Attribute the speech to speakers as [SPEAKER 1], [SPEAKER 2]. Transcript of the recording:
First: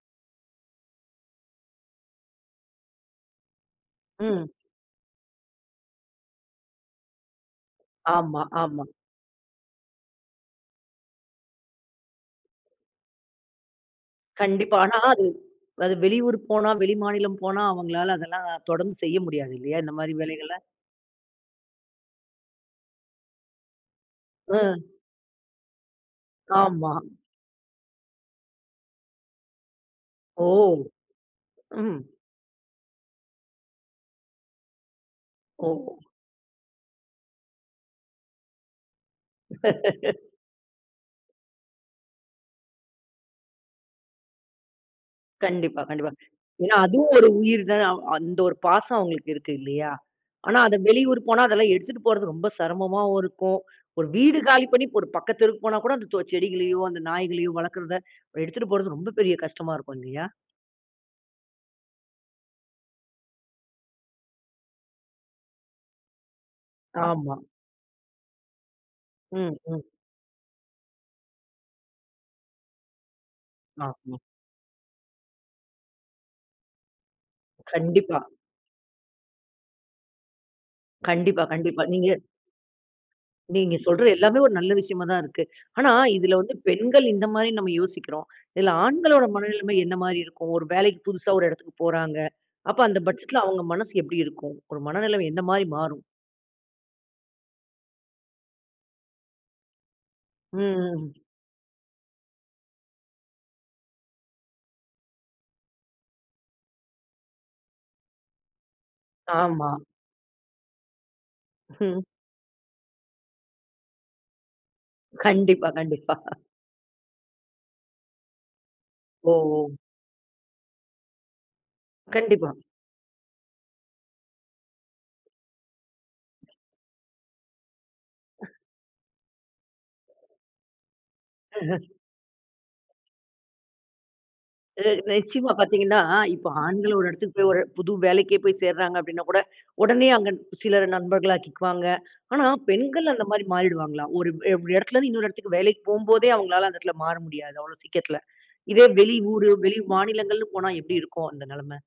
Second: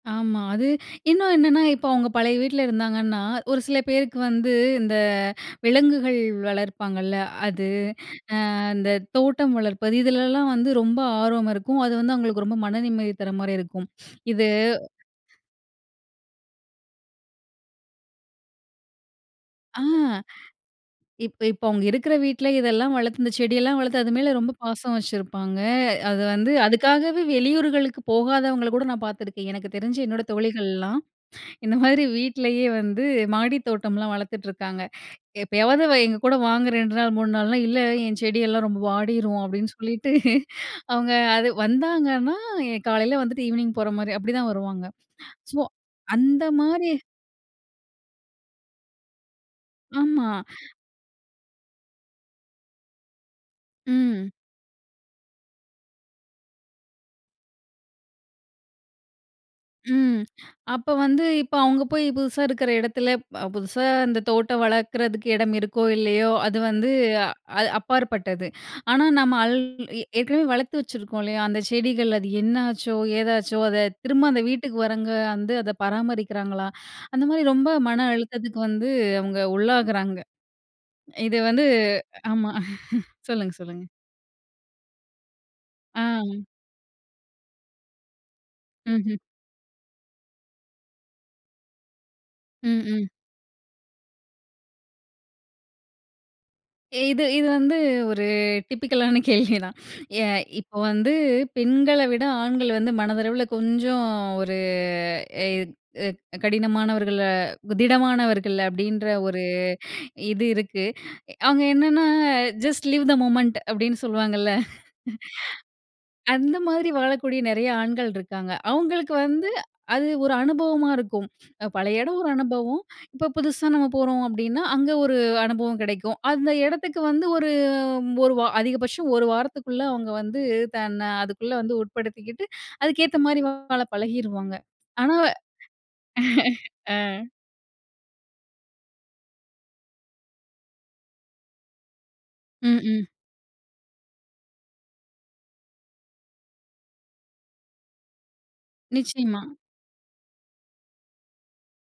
[SPEAKER 1] ஆமா. அது. இன்னும் என்னன்னா, இப்ப அவுங்க பழைய வீட்டுல இருந்தாங்கன்னா, ஒரு சில பேருக்கு
[SPEAKER 2] ம்.
[SPEAKER 1] வந்து இந்த விலங்குகள் வளர்ப்பாங்க இல்ல. அது
[SPEAKER 2] ஆமா,
[SPEAKER 1] அ
[SPEAKER 2] ஆமா.
[SPEAKER 1] அந்தத் தோட்டம் வளர்ப்பது இதுல எல்லாம் வந்து ரொம்ப ஆர்வமா இருக்கும். அது வந்து அவுங்களுக்கு ரொம்ப மன நிம்மதி தர்றமாரி இருக்கும். இது
[SPEAKER 2] கண்டிப்பா. ஆனா அது, அது வெளியூர் போனா, வெளி மாநிலம் போனா அவுங்களால அதெல்லாம் தொடர்ந்து செய்ய முடியாது
[SPEAKER 1] ஆ.
[SPEAKER 2] இல்லயா! இந்தமாரி வேலைகள
[SPEAKER 1] இப்ப இப்ப அவுங்க இருக்கிற வீட்ல இதெல்லாம் வளர்த்து அந்தச் செடி எல்லாம் வளர்த்து அது மேல ரொம்ப
[SPEAKER 2] ஆ.
[SPEAKER 1] பாசம் வச்சிருப்பாங்க. அது வந்து
[SPEAKER 2] ஆமா.
[SPEAKER 1] அதுக்காகவே வெளியூர்களுக்குப் போகாதவங்கள கூட நான் பாத்துருக்கேன். எனக்குத் தெரிஞ்சு என்னோட
[SPEAKER 2] ஓ!
[SPEAKER 1] தோழிகள்லாம், இந்த
[SPEAKER 2] ம்.
[SPEAKER 1] மாதிரி வீட்டுலயே வந்து மாடித் தோட்டம்லாம் வளர்த்துட்டு இருக்காங்க. எப்பயாவது
[SPEAKER 2] ஓ!
[SPEAKER 1] எங்ககூட வாங்க 2 நாள் 3 நாள்னா, இல்ல என் செடி எல்லாம் ரொம்ப வாடிரும் அப்பிடின்னு சொல்லிட்டு அவுங்க அது வந்தாங்கன்னா காலையில வந்து ஈவ்னிங் போறமாரி அப்பிடித்தான் வருவாங்க. சோ,
[SPEAKER 2] கண்டிப்பா கண்டிப்பா
[SPEAKER 1] அந்த
[SPEAKER 2] ஏன்னா
[SPEAKER 1] மாரி
[SPEAKER 2] அதுவும் ஒரு உயிர் தான். அந்த ஒரு பாசம் அவுங்களுக்கு இருக்கு இல்லயா!
[SPEAKER 1] ஆமா.
[SPEAKER 2] ஆனா, அத வெளியூர் போனா அதெல்லாம் எடுத்துட்டு போறது ரொம்ப சிரமமா இருக்கும். ஒரு
[SPEAKER 1] ம்.
[SPEAKER 2] வீடு காலி பண்ணி ஒரு பக்கத்து தெருவுக்குப் போனா கூட அந்த தோ செடிகளையும் அந்த நாய்களையும் வளர்க்கிறத எடுத்துட்டு போறது ரொம்ப பெரிய கஷ்டமா இருக்கும்
[SPEAKER 1] ம்.
[SPEAKER 2] இல்லயா!
[SPEAKER 1] அப்போ வந்து இப்ப அவுங்க போய் புதுசா இருக்குற இடத்துல புதுசா இந்தத் தோட்டம் வளர்க்கறதுக்கு இடம் இருக்கோ! இல்லயோ! அது வந்து
[SPEAKER 2] ஆமா.
[SPEAKER 1] அ அப்பாற்பட்டது. ஆனா, நம்ம அல்
[SPEAKER 2] ம், ம்.
[SPEAKER 1] ஏற்கனவே வளர்த்து வச்சிருக்கோம் இல்லயா! அந்தச் செடிகள் அது என்ன ஆச்சோ? ஏதாச்சோ! அதத்
[SPEAKER 2] ஆமா.
[SPEAKER 1] திரும்ப அந்த வீட்டுக்கு வர்றவங்க வந்து அத பராமரிக்கறாங்களா? அந்தமாரி ரொம்ப மன
[SPEAKER 2] கண்டிப்பா.
[SPEAKER 1] அழுத்தத்துக்கு வந்து அவுங்க உள்ளாகுறாங்க. இது
[SPEAKER 2] கண்டிப்பா
[SPEAKER 1] வந்து.
[SPEAKER 2] கண்டிப்பா நீங்க
[SPEAKER 1] ஆமா. சொல்லுங்க
[SPEAKER 2] நீங்க
[SPEAKER 1] சொல்லுங்க
[SPEAKER 2] சொல்ற எல்லாமே ஒரு நல்ல விஷயமா தான் இருக்கு. ஆனா இதுல
[SPEAKER 1] ஆ.
[SPEAKER 2] வந்து பெண்கள் இந்த மாரி நம்ம யோசிக்கிறோம். இதுல
[SPEAKER 1] ம்ஹ்ம்.
[SPEAKER 2] ஆண்களோட மனநிலைமை என்ன மாரி இருக்கும்? ஒரு வேலைக்கு புதுசா ஒரு இடத்துக்குப் போறாங்க. அப்ப
[SPEAKER 1] ம்.
[SPEAKER 2] அந்தப்
[SPEAKER 1] ம்.
[SPEAKER 2] பட்ஜெட்ல அவுங்க மனசு எப்பிடி இருக்கும்? ஒரு மனநிலைமை எந்த மாதிரி மாறும்?
[SPEAKER 1] இது இது வந்து ஒரு டிப்பிக்ல் ஆன கேள்வி தான். ஏ
[SPEAKER 2] ம்,
[SPEAKER 1] இப்ப வந்து
[SPEAKER 2] ம்.
[SPEAKER 1] பெண்கள விட ஆண்கள் வந்து மனதளவுல கொஞ்சம் ஒரு எ [unintelligible] கடினமானவர்களு திடமானவர்கள் அப்பிடின்ற ஒரு
[SPEAKER 2] ஆமா.
[SPEAKER 1] இது இருக்கு. அவுங்க
[SPEAKER 2] ம்.
[SPEAKER 1] என்னன்னா ஜஸ்ட் லிவ் தெ மொமெண்ட் அப்பிடின்னு சொல்லுவாங்க.
[SPEAKER 2] கண்டிப்பா, கண்டிப்பா.
[SPEAKER 1] அந்த மாதிரி வாழக்கூடிய நிறைய ஆண்கள் இருக்காங்க. அவுங்களுக்கு
[SPEAKER 2] ஓ!
[SPEAKER 1] வந்து,
[SPEAKER 2] ஓ!
[SPEAKER 1] அது ஒரு அனுபவமா இருக்கும். பழைய இடம் ஒரு
[SPEAKER 2] கண்டிப்பா.
[SPEAKER 1] அனுபவம். இப்போ புதுசா நம்ம போறோம் அப்பிடின்னா, அங்க ஒரு அனுபவம் கிடைக்கும். அந்த இடத்துக்கு வந்து ஒரு ஒரு வ அதிகபட்சம் 1 வாரத்துக்குள்ள அவுங்க வந்து தன்ன அதுக்குள்ள வந்து
[SPEAKER 2] அஹ.
[SPEAKER 1] உட்படுத்திக்கிட்டு, அதுக்கு ஏத்த மாதிரி வாழ பழகிருவாங்க.
[SPEAKER 2] இது
[SPEAKER 1] ஆனா.
[SPEAKER 2] நிச்சியமா பார்த்தீங்கன்னா, இப்ப ஆண்கள்
[SPEAKER 1] அ.
[SPEAKER 2] ஒரு இடத்துக்குப் ஒரு புது வேலைக்குச் சேர்றாங்க அப்பிடின்னாகூட, உடனே அங்க சிலர் நண்பர்களாக்கிக்குவாங்க. ஆனா
[SPEAKER 1] ம், ம்.
[SPEAKER 2] பெண்கள் அந்த மாதிரி மாறிடுவாங்களா? ஒரு [unintelligible] இடத்துல இருந்து இன்னொரு இடத்துக்கு வேலைக்குப் போம்போதே அவுங்களால அந்த இடத்துல மாற முடியாது. அவ்வளவு சீக்கிரத்தில. இதே வெளியூரு,
[SPEAKER 1] நிச்சயமா.
[SPEAKER 2] வெளிமாநிலங்கள்னு போனா எப்பிடி இருக்கும் அந்த நிலைமை?